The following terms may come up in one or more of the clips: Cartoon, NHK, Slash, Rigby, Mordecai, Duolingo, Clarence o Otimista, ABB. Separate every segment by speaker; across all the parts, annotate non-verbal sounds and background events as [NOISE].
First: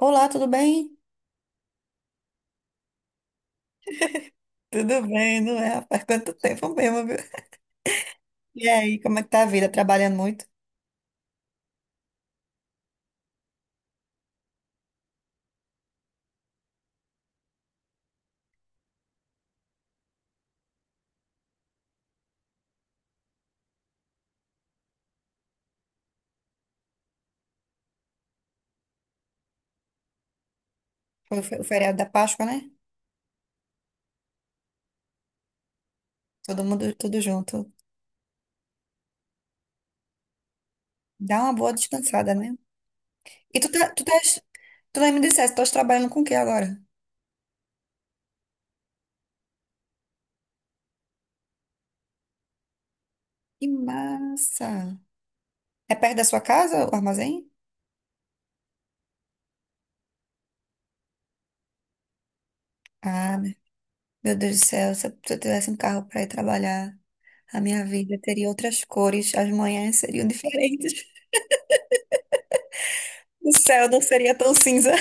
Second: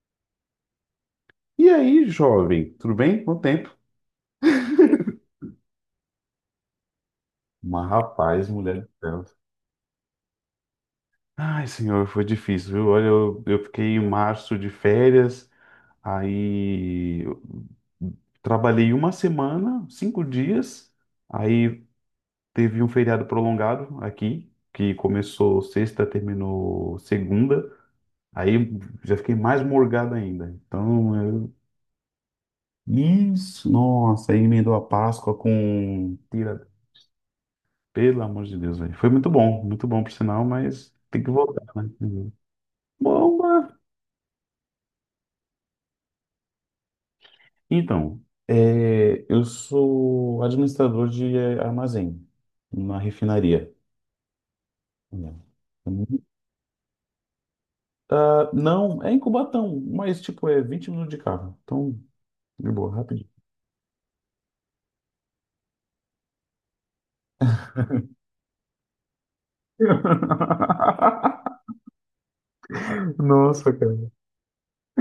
Speaker 1: Olá, tudo bem?
Speaker 2: E aí, jovem, tudo bem? Quanto tempo?
Speaker 1: [LAUGHS] Tudo bem, não é? Faz quanto tempo mesmo, viu?
Speaker 2: Mas,
Speaker 1: [LAUGHS]
Speaker 2: rapaz,
Speaker 1: E
Speaker 2: mulher do
Speaker 1: aí, como é
Speaker 2: céu.
Speaker 1: que tá a vida? Trabalhando muito?
Speaker 2: Ai, senhor, foi difícil, viu? Olha, eu fiquei em março de férias, aí eu trabalhei uma semana, cinco dias, aí teve um feriado prolongado aqui, que começou sexta, terminou segunda, aí já fiquei mais morgado ainda. Então,
Speaker 1: Foi o
Speaker 2: eu...
Speaker 1: fe- o feriado da Páscoa, né?
Speaker 2: Isso. Nossa, aí emendou a Páscoa com...
Speaker 1: Todo mundo, tudo junto.
Speaker 2: Pelo amor de Deus, velho. Foi muito bom por sinal, mas tem que
Speaker 1: Dá uma
Speaker 2: voltar,
Speaker 1: boa
Speaker 2: né? Uhum.
Speaker 1: descansada, né?
Speaker 2: Bom,
Speaker 1: E tu, tá, tu, tás, Tu nem me disseste, tu estás trabalhando com o que agora?
Speaker 2: então, é, eu sou administrador de armazém na
Speaker 1: Que
Speaker 2: refinaria.
Speaker 1: massa!
Speaker 2: Não.
Speaker 1: É perto da sua casa, o armazém?
Speaker 2: Ah, não, é em Cubatão, mas tipo, é 20 minutos de carro. Então, de boa, rapidinho.
Speaker 1: Ah, meu Deus do céu, se eu tivesse um carro para ir trabalhar, a minha vida teria outras cores, as manhãs seriam diferentes. [LAUGHS]
Speaker 2: [LAUGHS]
Speaker 1: O
Speaker 2: Nossa,
Speaker 1: céu não
Speaker 2: cara.
Speaker 1: seria tão cinza.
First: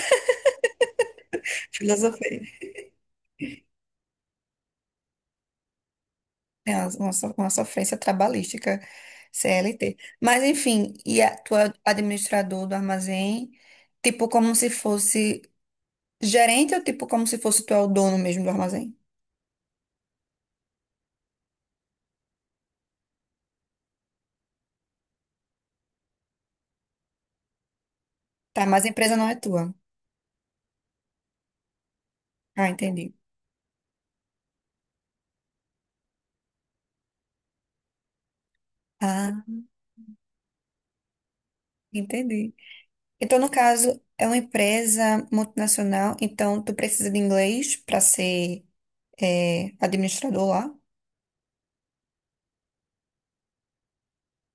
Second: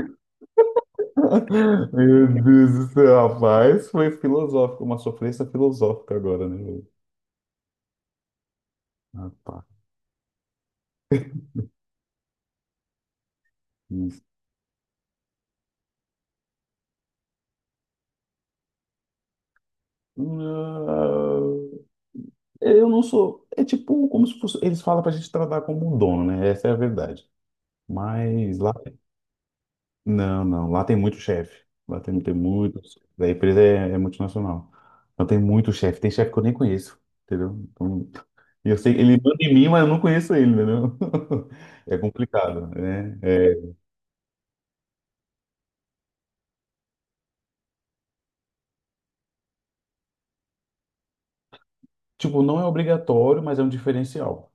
Speaker 1: [LAUGHS]
Speaker 2: Meu
Speaker 1: Filosofia.
Speaker 2: Deus do céu, rapaz, foi filosófico, uma sofrência filosófica agora, né,
Speaker 1: É
Speaker 2: velho?
Speaker 1: uma, uma so- uma sofrência trabalhística,
Speaker 2: Rapaz.
Speaker 1: CLT. Mas, enfim, tu é administrador do armazém, tipo como se fosse gerente, ou tipo como se fosse tu é o dono mesmo do armazém?
Speaker 2: Ah, eu não sou. É tipo como se fosse. Eles falam pra gente tratar como um dono, né? Essa é a verdade. Mas
Speaker 1: Tá,
Speaker 2: lá.
Speaker 1: mas a empresa não é tua.
Speaker 2: Não, não. Lá tem muito chefe. Lá tem
Speaker 1: Ah,
Speaker 2: muito.
Speaker 1: entendi.
Speaker 2: A empresa é multinacional. Então tem muito chefe. Tem chefe que eu nem conheço. Entendeu? Então, e eu sei ele manda
Speaker 1: Ah,
Speaker 2: em mim, mas eu não conheço ele, entendeu? [LAUGHS] É
Speaker 1: entendi.
Speaker 2: complicado, né?
Speaker 1: Então, no
Speaker 2: É,
Speaker 1: caso, é uma empresa multinacional, então tu precisa de inglês para ser administrador lá?
Speaker 2: tipo, não é obrigatório, mas é um diferencial.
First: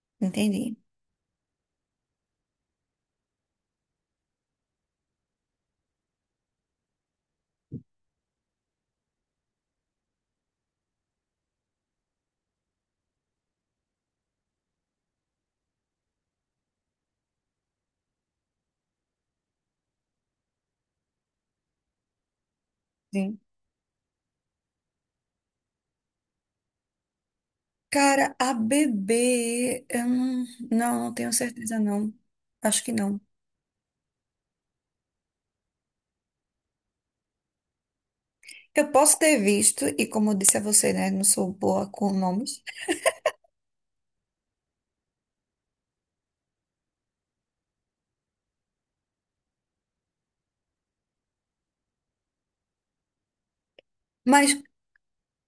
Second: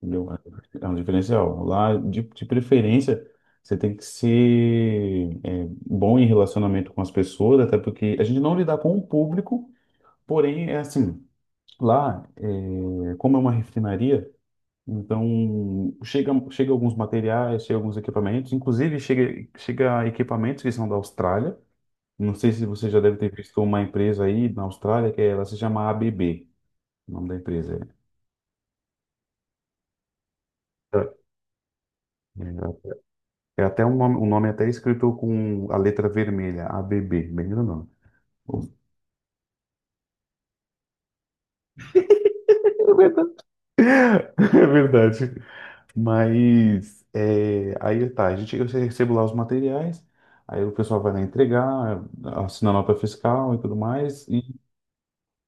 Speaker 2: Entendeu? É
Speaker 1: Entendi.
Speaker 2: é um diferencial. Lá, de preferência, você tem que ser é, bom em relacionamento com as pessoas, até porque a gente não lidar com o público, porém, é assim, lá, é, como é uma refinaria, então chega alguns materiais, chega alguns equipamentos, inclusive chega equipamentos que são da Austrália. Não sei se você já deve ter
Speaker 1: Sim.
Speaker 2: visto uma empresa aí na Austrália, que é, ela se chama a B B, o nome da empresa.
Speaker 1: Cara, a bebê, eu não, não, não
Speaker 2: É,
Speaker 1: tenho certeza, não. Acho que não.
Speaker 2: É, É até um nome até escrito com a letra vermelha, ABB, bem grandão.
Speaker 1: Eu posso ter visto, e como eu disse a você, né? Não sou boa com nomes.
Speaker 2: É verdade. [LAUGHS] É verdade. Mas é, aí tá, a gente eu recebo lá os materiais, aí o pessoal vai lá entregar, assina a nota fiscal e tudo mais, e
Speaker 1: Mas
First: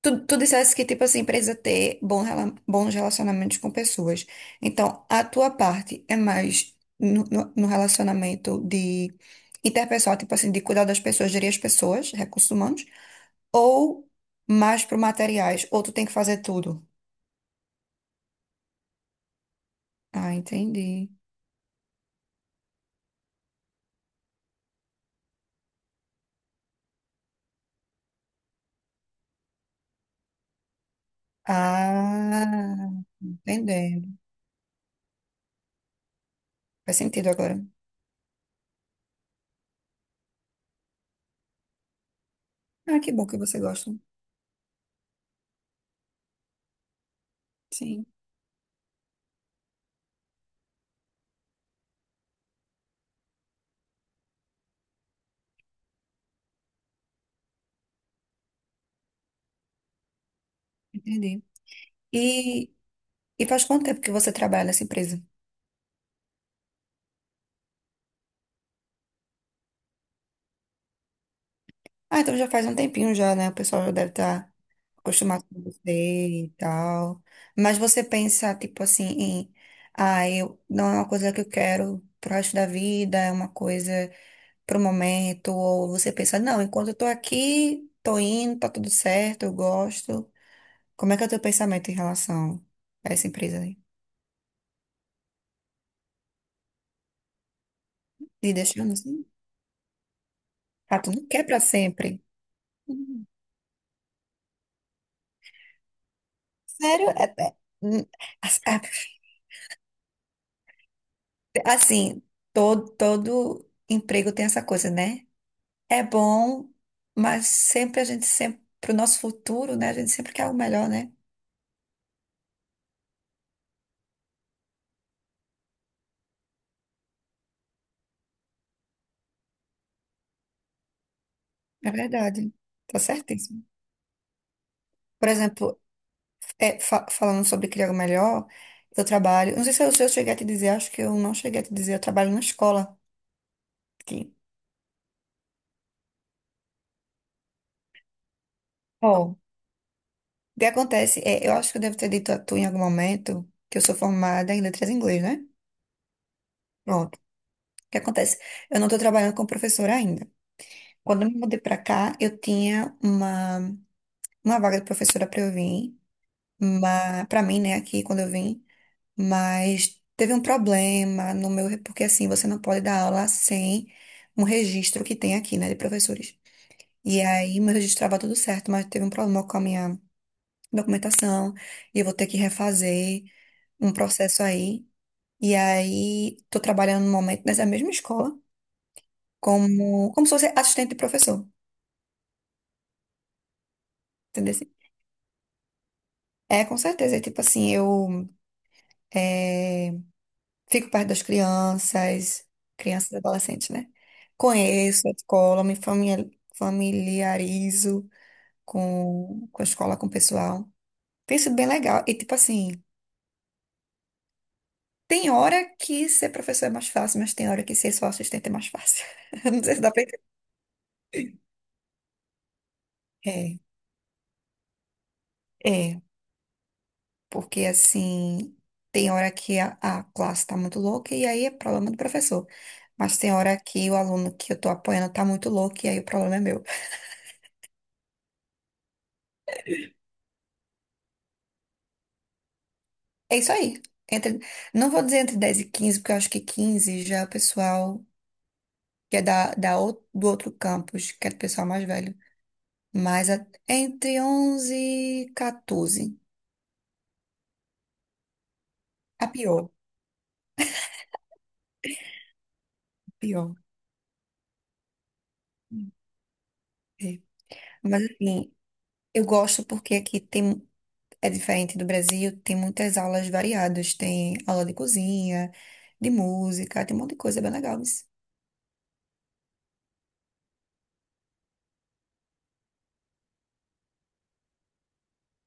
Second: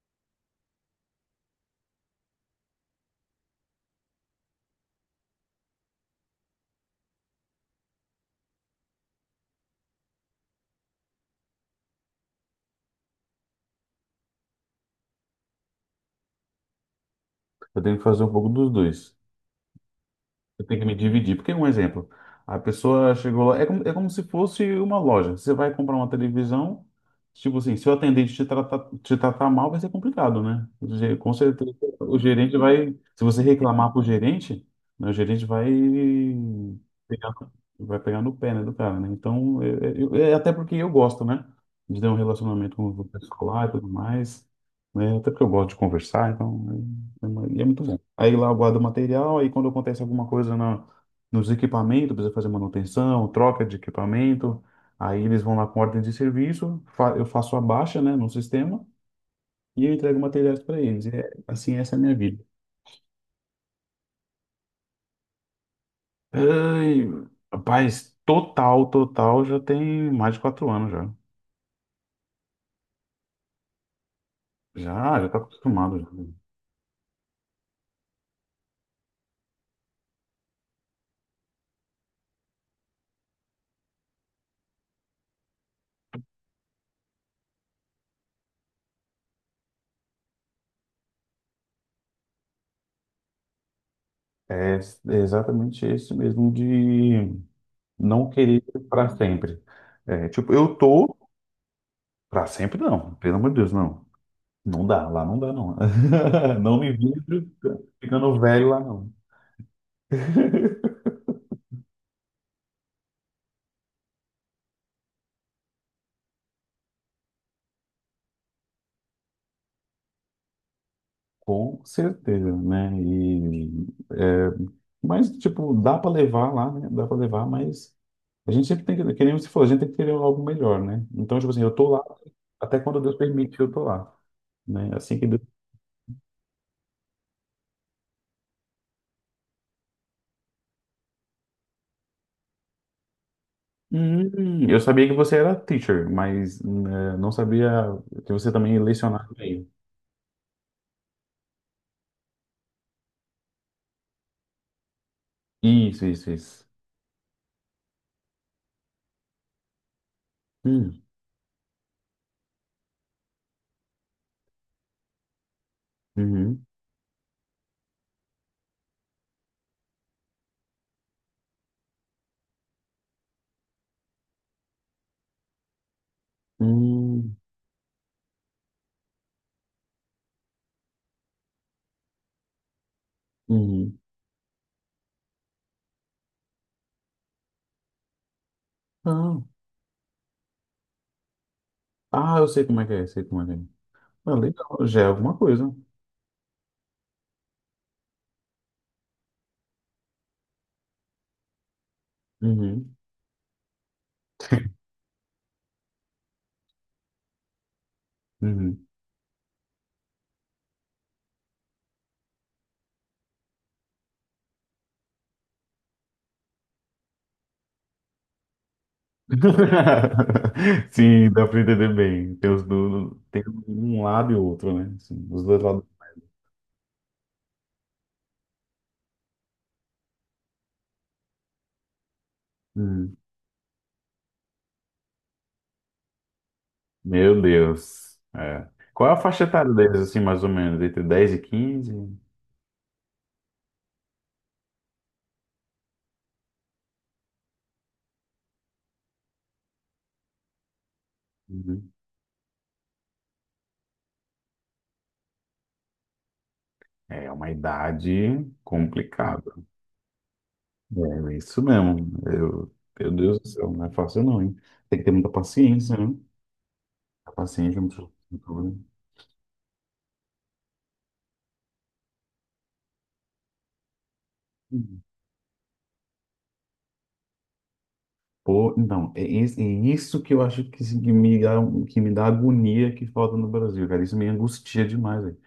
Speaker 1: tu disseste que, tipo assim, precisa ter bons relacionamentos com pessoas. Então, a tua parte é mais no relacionamento de interpessoal, tipo assim, de cuidar das pessoas, gerir as pessoas, recursos humanos, ou mais pro materiais, ou tu tem que fazer tudo.
Speaker 2: eu tenho que fazer um pouco dos dois.
Speaker 1: Ah,
Speaker 2: Eu tenho que me
Speaker 1: entendi.
Speaker 2: dividir. Porque, um exemplo, a pessoa chegou lá, é como se fosse uma loja. Você vai comprar uma televisão, tipo assim, se o atendente te tratar mal, vai ser complicado, né? Com certeza, o gerente vai.
Speaker 1: Ah,
Speaker 2: Se você reclamar pro
Speaker 1: entendendo.
Speaker 2: gerente, né, o gerente
Speaker 1: Faz sentido
Speaker 2: pegar,
Speaker 1: agora.
Speaker 2: vai pegar no pé, né, do cara, né? Então, é até porque eu gosto, né? De ter um relacionamento com
Speaker 1: Ah,
Speaker 2: o
Speaker 1: que bom que
Speaker 2: pessoal
Speaker 1: você
Speaker 2: lá e tudo
Speaker 1: gosta.
Speaker 2: mais. Né? Até porque eu gosto de conversar, então, né? E é muito bom.
Speaker 1: Sim,
Speaker 2: Aí lá eu guardo o material, aí quando acontece alguma coisa na, nos equipamentos, precisa fazer manutenção, troca de equipamento, aí eles vão lá com ordem de serviço, eu faço a baixa, né, no sistema e eu entrego materiais para eles. E é,
Speaker 1: entendi.
Speaker 2: assim, essa é a minha vida.
Speaker 1: E, e faz quanto tempo que você trabalha nessa empresa?
Speaker 2: Ai, rapaz, total, total, já tem mais de 4 anos já.
Speaker 1: Ah, então já faz um tempinho já, né? O pessoal já deve estar
Speaker 2: Já, já tá
Speaker 1: acostumar com
Speaker 2: acostumado, já.
Speaker 1: você e tal. Mas você pensa, tipo assim, não é uma coisa que eu quero pro resto da vida, é uma coisa pro momento, ou você pensa, não, enquanto eu tô aqui, tô indo, tá tudo certo, eu gosto. Como é que é o teu pensamento em relação a essa empresa aí?
Speaker 2: É, é exatamente esse mesmo de não
Speaker 1: E
Speaker 2: querer
Speaker 1: deixando
Speaker 2: para
Speaker 1: assim?
Speaker 2: sempre. É, tipo, eu
Speaker 1: Ah, tu
Speaker 2: tô...
Speaker 1: não quer pra sempre.
Speaker 2: Pra sempre não,
Speaker 1: Hum.
Speaker 2: pelo amor de Deus, não. Não dá, lá não dá, não. [LAUGHS] Não me
Speaker 1: Sério?
Speaker 2: vejo
Speaker 1: Hum,
Speaker 2: ficando
Speaker 1: as-
Speaker 2: velho lá,
Speaker 1: a- [LAUGHS]
Speaker 2: não. [LAUGHS]
Speaker 1: Assim, todo emprego tem essa coisa, né? É bom, mas sempre a gente sempre, para o nosso futuro, né? A gente sempre quer o melhor, né?
Speaker 2: Com certeza, né? E, é, mas, tipo, dá para levar lá, né? Dá para levar, mas a gente sempre tem que nem você falou, a gente tem que querer algo melhor, né? Então, tipo assim, eu tô
Speaker 1: É
Speaker 2: lá
Speaker 1: verdade.
Speaker 2: até
Speaker 1: Tá
Speaker 2: quando Deus permite,
Speaker 1: certíssimo.
Speaker 2: eu tô lá, né? Assim que
Speaker 1: Por
Speaker 2: Deus...
Speaker 1: exemplo, falando sobre criar o melhor, eu trabalho. Não sei se eu cheguei a te dizer, acho que eu não cheguei a te dizer, eu trabalho numa escola aqui.
Speaker 2: Eu sabia que você era teacher, mas né, não sabia que você também
Speaker 1: Ó,
Speaker 2: lecionava
Speaker 1: o
Speaker 2: bem.
Speaker 1: que acontece? É, eu acho que eu devo ter dito a tu em algum momento que eu sou formada em letras em inglês, né?
Speaker 2: Isso, isso, isso.
Speaker 1: Pronto. O que acontece? Eu não estou trabalhando como professora ainda.
Speaker 2: Hum,
Speaker 1: Quando eu me mudei para cá, eu tinha uma vaga de professora para eu vir.
Speaker 2: uhum.
Speaker 1: Mas para mim, né, aqui quando eu vim, mas teve um problema no meu, porque assim, você não pode dar aula sem um registro que tem aqui, né, de professores. E
Speaker 2: Hum,
Speaker 1: aí meu registro estava tudo certo, mas teve um problema com a minha documentação, e eu vou ter que refazer um
Speaker 2: uhum.
Speaker 1: processo aí. E aí tô trabalhando no momento nessa mesma escola
Speaker 2: Ah,
Speaker 1: como se fosse assistente de professor,
Speaker 2: ah, eu sei como é que é, sei como é que é. Ah,
Speaker 1: entendeu?
Speaker 2: legal, já é alguma coisa.
Speaker 1: É, com certeza. É tipo assim, eu eh, fico perto das crianças,
Speaker 2: Uhum,
Speaker 1: crianças e adolescentes, né? Conheço a escola, me familiarizo
Speaker 2: uhum.
Speaker 1: com a escola, com o pessoal. Tem sido bem legal. E, tipo assim, tem hora que ser professor é mais fácil, mas tem hora que ser só assistente é mais fácil. [LAUGHS] Não sei se dá pra entender.
Speaker 2: [LAUGHS] Sim, dá pra entender bem. Tem
Speaker 1: É,
Speaker 2: um lado e outro, né? Assim, os dois lados.
Speaker 1: é. Porque, assim, tem hora que a classe tá muito louca e aí é problema do professor.
Speaker 2: Uhum.
Speaker 1: Mas tem hora que o aluno que eu tô apoiando tá muito louco e aí o problema é meu.
Speaker 2: Meu Deus. É. Qual é a faixa etária deles, assim, mais ou menos? Entre 10 e 15.
Speaker 1: É isso aí. Entre, não vou dizer entre 10 e 15 porque eu acho que 15 já é o pessoal que é do outro campus, que é o pessoal mais
Speaker 2: Uhum.
Speaker 1: velho. Entre 11 e 14.
Speaker 2: É uma idade
Speaker 1: A
Speaker 2: complicada.
Speaker 1: pior,
Speaker 2: É isso mesmo. Eu, meu
Speaker 1: a
Speaker 2: Deus do
Speaker 1: pior.
Speaker 2: céu, não é fácil não, hein? Tem que ter muita paciência, né?
Speaker 1: É.
Speaker 2: A paciente,
Speaker 1: Mas assim, eu gosto porque aqui tem, é diferente do Brasil, tem muitas aulas variadas. Tem aula de cozinha, de música, tem um monte de coisa bem legal.
Speaker 2: pô, então, é, é isso que eu acho que, que me dá agonia que falta no Brasil, cara. Isso me angustia demais, velho.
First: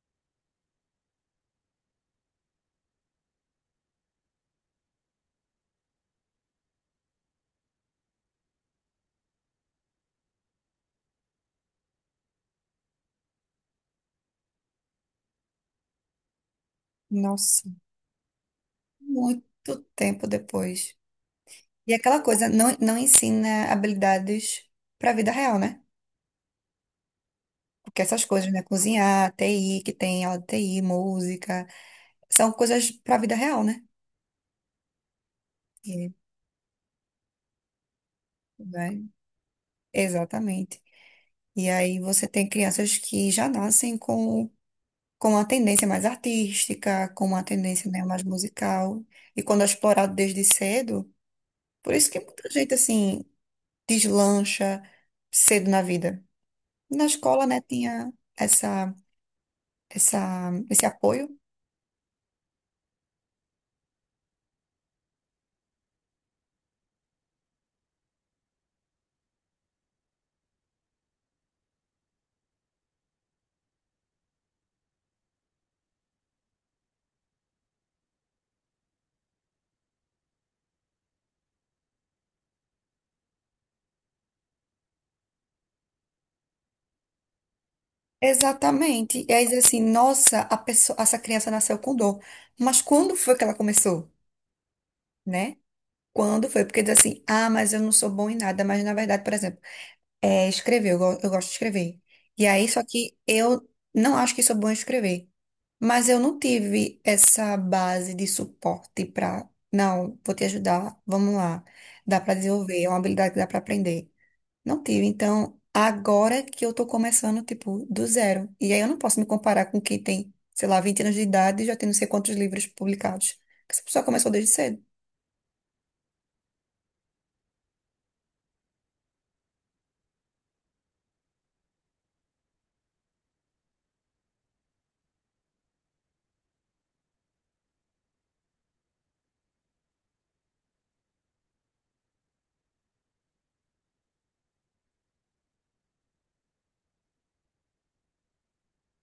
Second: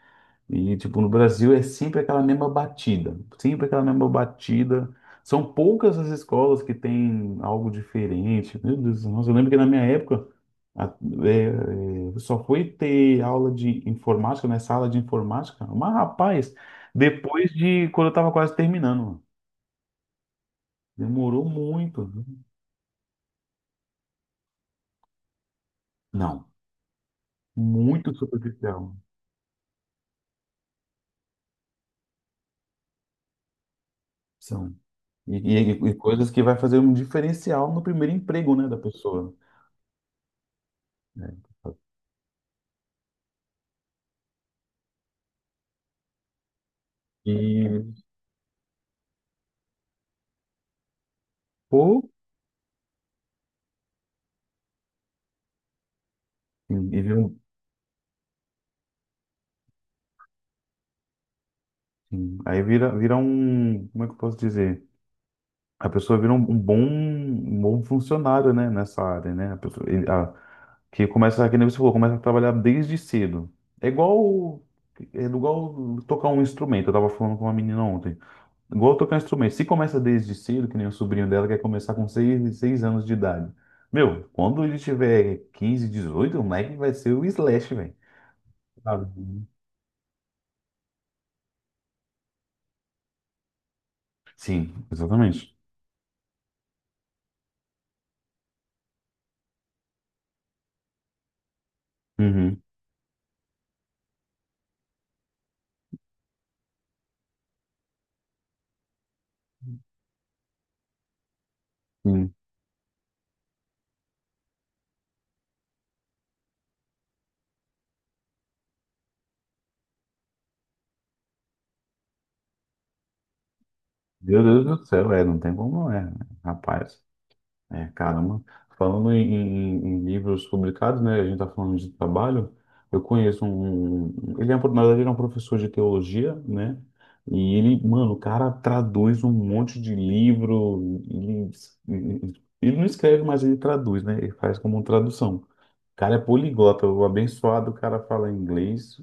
Speaker 2: E, tipo, no Brasil é sempre aquela mesma batida, sempre aquela mesma batida. São poucas as escolas que têm algo diferente. Meu Deus, nossa, eu lembro que na minha época a- só foi ter aula de informática, né? Sala de informática. Mas, rapaz, depois
Speaker 1: Nossa,
Speaker 2: de quando eu tava quase terminando, mano.
Speaker 1: muito tempo depois.
Speaker 2: Demorou
Speaker 1: E
Speaker 2: muito.
Speaker 1: aquela coisa não ensina habilidades para a vida real, né?
Speaker 2: Não.
Speaker 1: Porque
Speaker 2: Muito
Speaker 1: essas coisas, né?
Speaker 2: superficial.
Speaker 1: Cozinhar, TI, que tem aula de TI, música, são coisas para a vida real, né?
Speaker 2: São. E, e
Speaker 1: E,
Speaker 2: coisas que vai fazer um diferencial no primeiro emprego, né, da
Speaker 1: né?
Speaker 2: pessoa.
Speaker 1: Exatamente.
Speaker 2: Né?
Speaker 1: E aí você tem crianças que já nascem com uma tendência mais artística, com uma
Speaker 2: E,
Speaker 1: tendência, né, mais musical. E quando é explorado desde cedo, por
Speaker 2: pô,
Speaker 1: isso que muita gente, assim, deslancha cedo na vida.
Speaker 2: sim,
Speaker 1: Na escola, né, tinha esse apoio.
Speaker 2: sim, aí vira, vira um, como é que eu posso dizer? A pessoa vira um, um bom funcionário, né, nessa área, né? A pessoa, que começa, que nem você falou, começa a trabalhar desde cedo. É igual, é igual tocar um instrumento. Eu tava falando com uma menina ontem. Igual tocar instrumento. Se começa desde cedo, que nem o sobrinho dela quer começar com seis anos de idade. Meu, quando ele tiver 15, 18 o moleque vai ser o Slash, velho. Sabe?
Speaker 1: Exatamente. E aí diz assim, nossa, a pessoa, essa criança nasceu com dor. Mas quando foi que ela começou,
Speaker 2: Sim, exatamente.
Speaker 1: né? Quando foi? Porque diz assim, ah, mas eu não sou bom em nada. Mas na verdade, por exemplo, é escrever, eu gosto de escrever. E
Speaker 2: Uhum,
Speaker 1: aí, só que eu não acho que sou bom em escrever. Mas eu não tive essa base de suporte para, não, vou te ajudar, vamos lá. Dá
Speaker 2: sim.
Speaker 1: para desenvolver, é uma habilidade que dá para aprender. Não tive. Então, agora que eu tô começando, tipo, do zero. E aí eu não posso me comparar com quem tem, sei lá, 20 anos de idade e já tem não sei quantos livros publicados. Porque essa pessoa começou
Speaker 2: Meu
Speaker 1: desde
Speaker 2: Deus
Speaker 1: cedo.
Speaker 2: do céu, é, não tem como não é, né, rapaz? É, caramba. Falando em, em livros publicados, né? A gente está falando de trabalho. Eu conheço um. Na verdade, ele é um professor de teologia, né? E ele, mano, o cara traduz um monte de livro. Ele, ele não escreve, mas ele traduz, né? Ele faz como tradução. O cara é poliglota, o abençoado, o cara fala inglês,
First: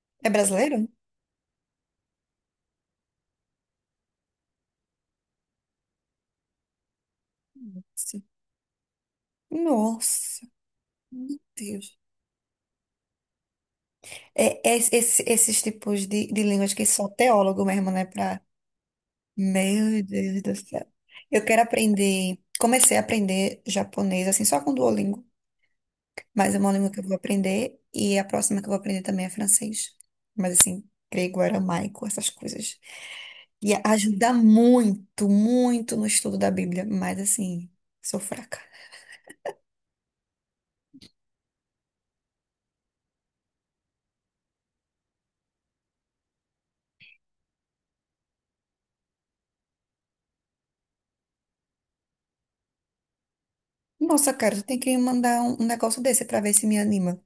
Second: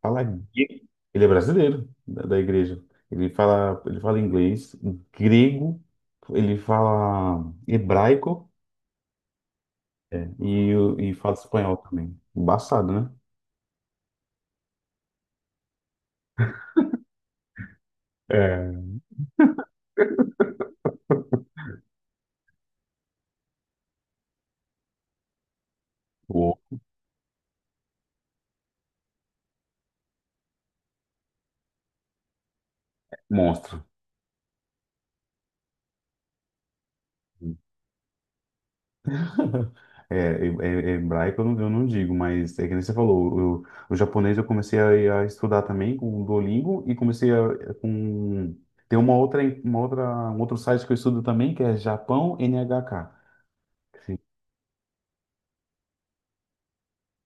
Speaker 2: fala
Speaker 1: É
Speaker 2: grego.
Speaker 1: brasileiro?
Speaker 2: Ele é brasileiro da, da igreja. Ele fala inglês, grego, ele fala
Speaker 1: Sim.
Speaker 2: hebraico
Speaker 1: Nossa,
Speaker 2: e, e fala
Speaker 1: meu
Speaker 2: espanhol
Speaker 1: Deus.
Speaker 2: também. Embaçado, né?
Speaker 1: Esses tipos de línguas que só teólogo mesmo, né?
Speaker 2: É,
Speaker 1: Meu Deus do céu. Eu quero aprender. Comecei a aprender japonês, assim, só com Duolingo.
Speaker 2: o
Speaker 1: Mas é uma língua que eu vou aprender. E a próxima que eu vou aprender também é francês. Mas, assim, grego, aramaico, essas coisas. E
Speaker 2: monstro.
Speaker 1: ajuda muito, muito no estudo da Bíblia. Mas, assim, sou fraca.
Speaker 2: [LAUGHS] É, é hebraico eu não digo, mas é que nem você falou, o japonês eu comecei a estudar também com o Duolingo e comecei a, com... Tem uma outra, um outro site que eu estudo também, que é Japão NHK. Sim.
Speaker 1: Nossa, cara, tu tem que me mandar um negócio desse pra ver se me anima.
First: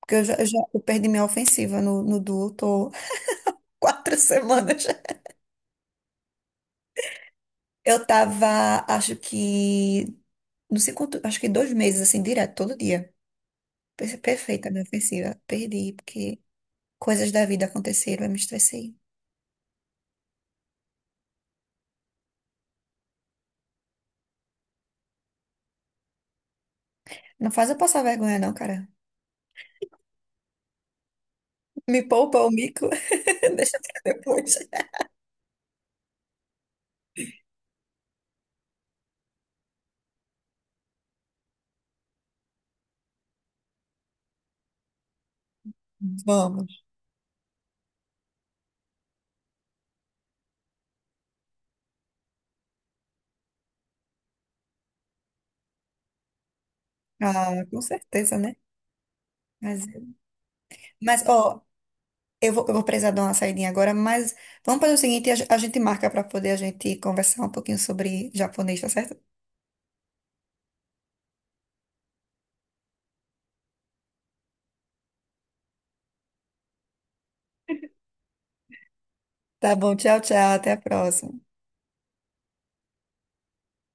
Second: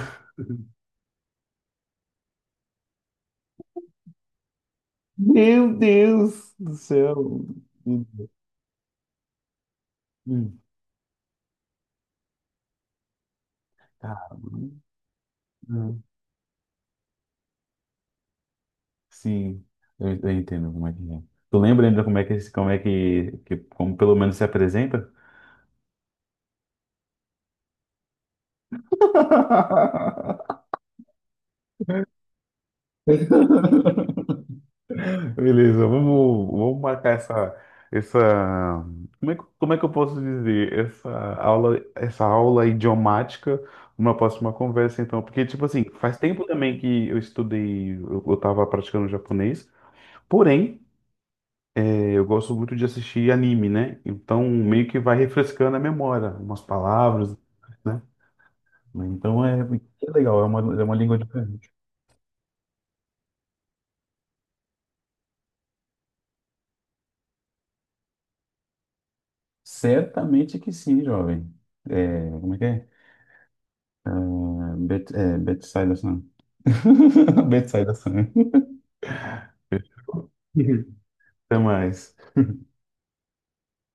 Speaker 1: Porque eu perdi minha ofensiva no Duo, tô [LAUGHS] 4 semanas.
Speaker 2: Meu Deus do céu.
Speaker 1: Eu tava, acho que.
Speaker 2: Hum,
Speaker 1: Não sei quanto, acho que 2 meses, assim, direto, todo dia. Per-
Speaker 2: Caramba.
Speaker 1: Perfeita a minha ofensiva. Perdi,
Speaker 2: Hum,
Speaker 1: porque coisas da vida aconteceram, eu me estressei.
Speaker 2: Sim, eu entendo como é que é. Tu lembra ainda como é que, como é que, como pelo menos se apresenta?
Speaker 1: Não faz eu passar vergonha, não, cara.
Speaker 2: [LAUGHS]
Speaker 1: Me poupa o mico. [LAUGHS] Deixa pra depois.
Speaker 2: Beleza, vamos, vamos marcar essa, essa, como é, como é que eu posso dizer? Essa aula idiomática numa próxima conversa, então. Porque, tipo assim, faz tempo também
Speaker 1: Vamos.
Speaker 2: que eu estudei, eu tava praticando japonês, porém, eu gosto muito de assistir anime, né? Então meio que vai refrescando a memória, umas palavras,
Speaker 1: Ah, com
Speaker 2: né?
Speaker 1: certeza, né?
Speaker 2: Então é,
Speaker 1: Mas,
Speaker 2: é legal, é uma língua
Speaker 1: mas ó,
Speaker 2: diferente.
Speaker 1: eu vou precisar dar uma saidinha agora, mas vamos fazer o seguinte, a gente marca pra poder a gente conversar um pouquinho sobre japonês, tá certo?
Speaker 2: Certamente que sim, jovem. É, como é que é? É, Bet, é Betsaida-san. [LAUGHS] Betsaida-san.
Speaker 1: Tá bom, tchau, tchau, até a
Speaker 2: [LAUGHS]
Speaker 1: próxima.
Speaker 2: Até mais.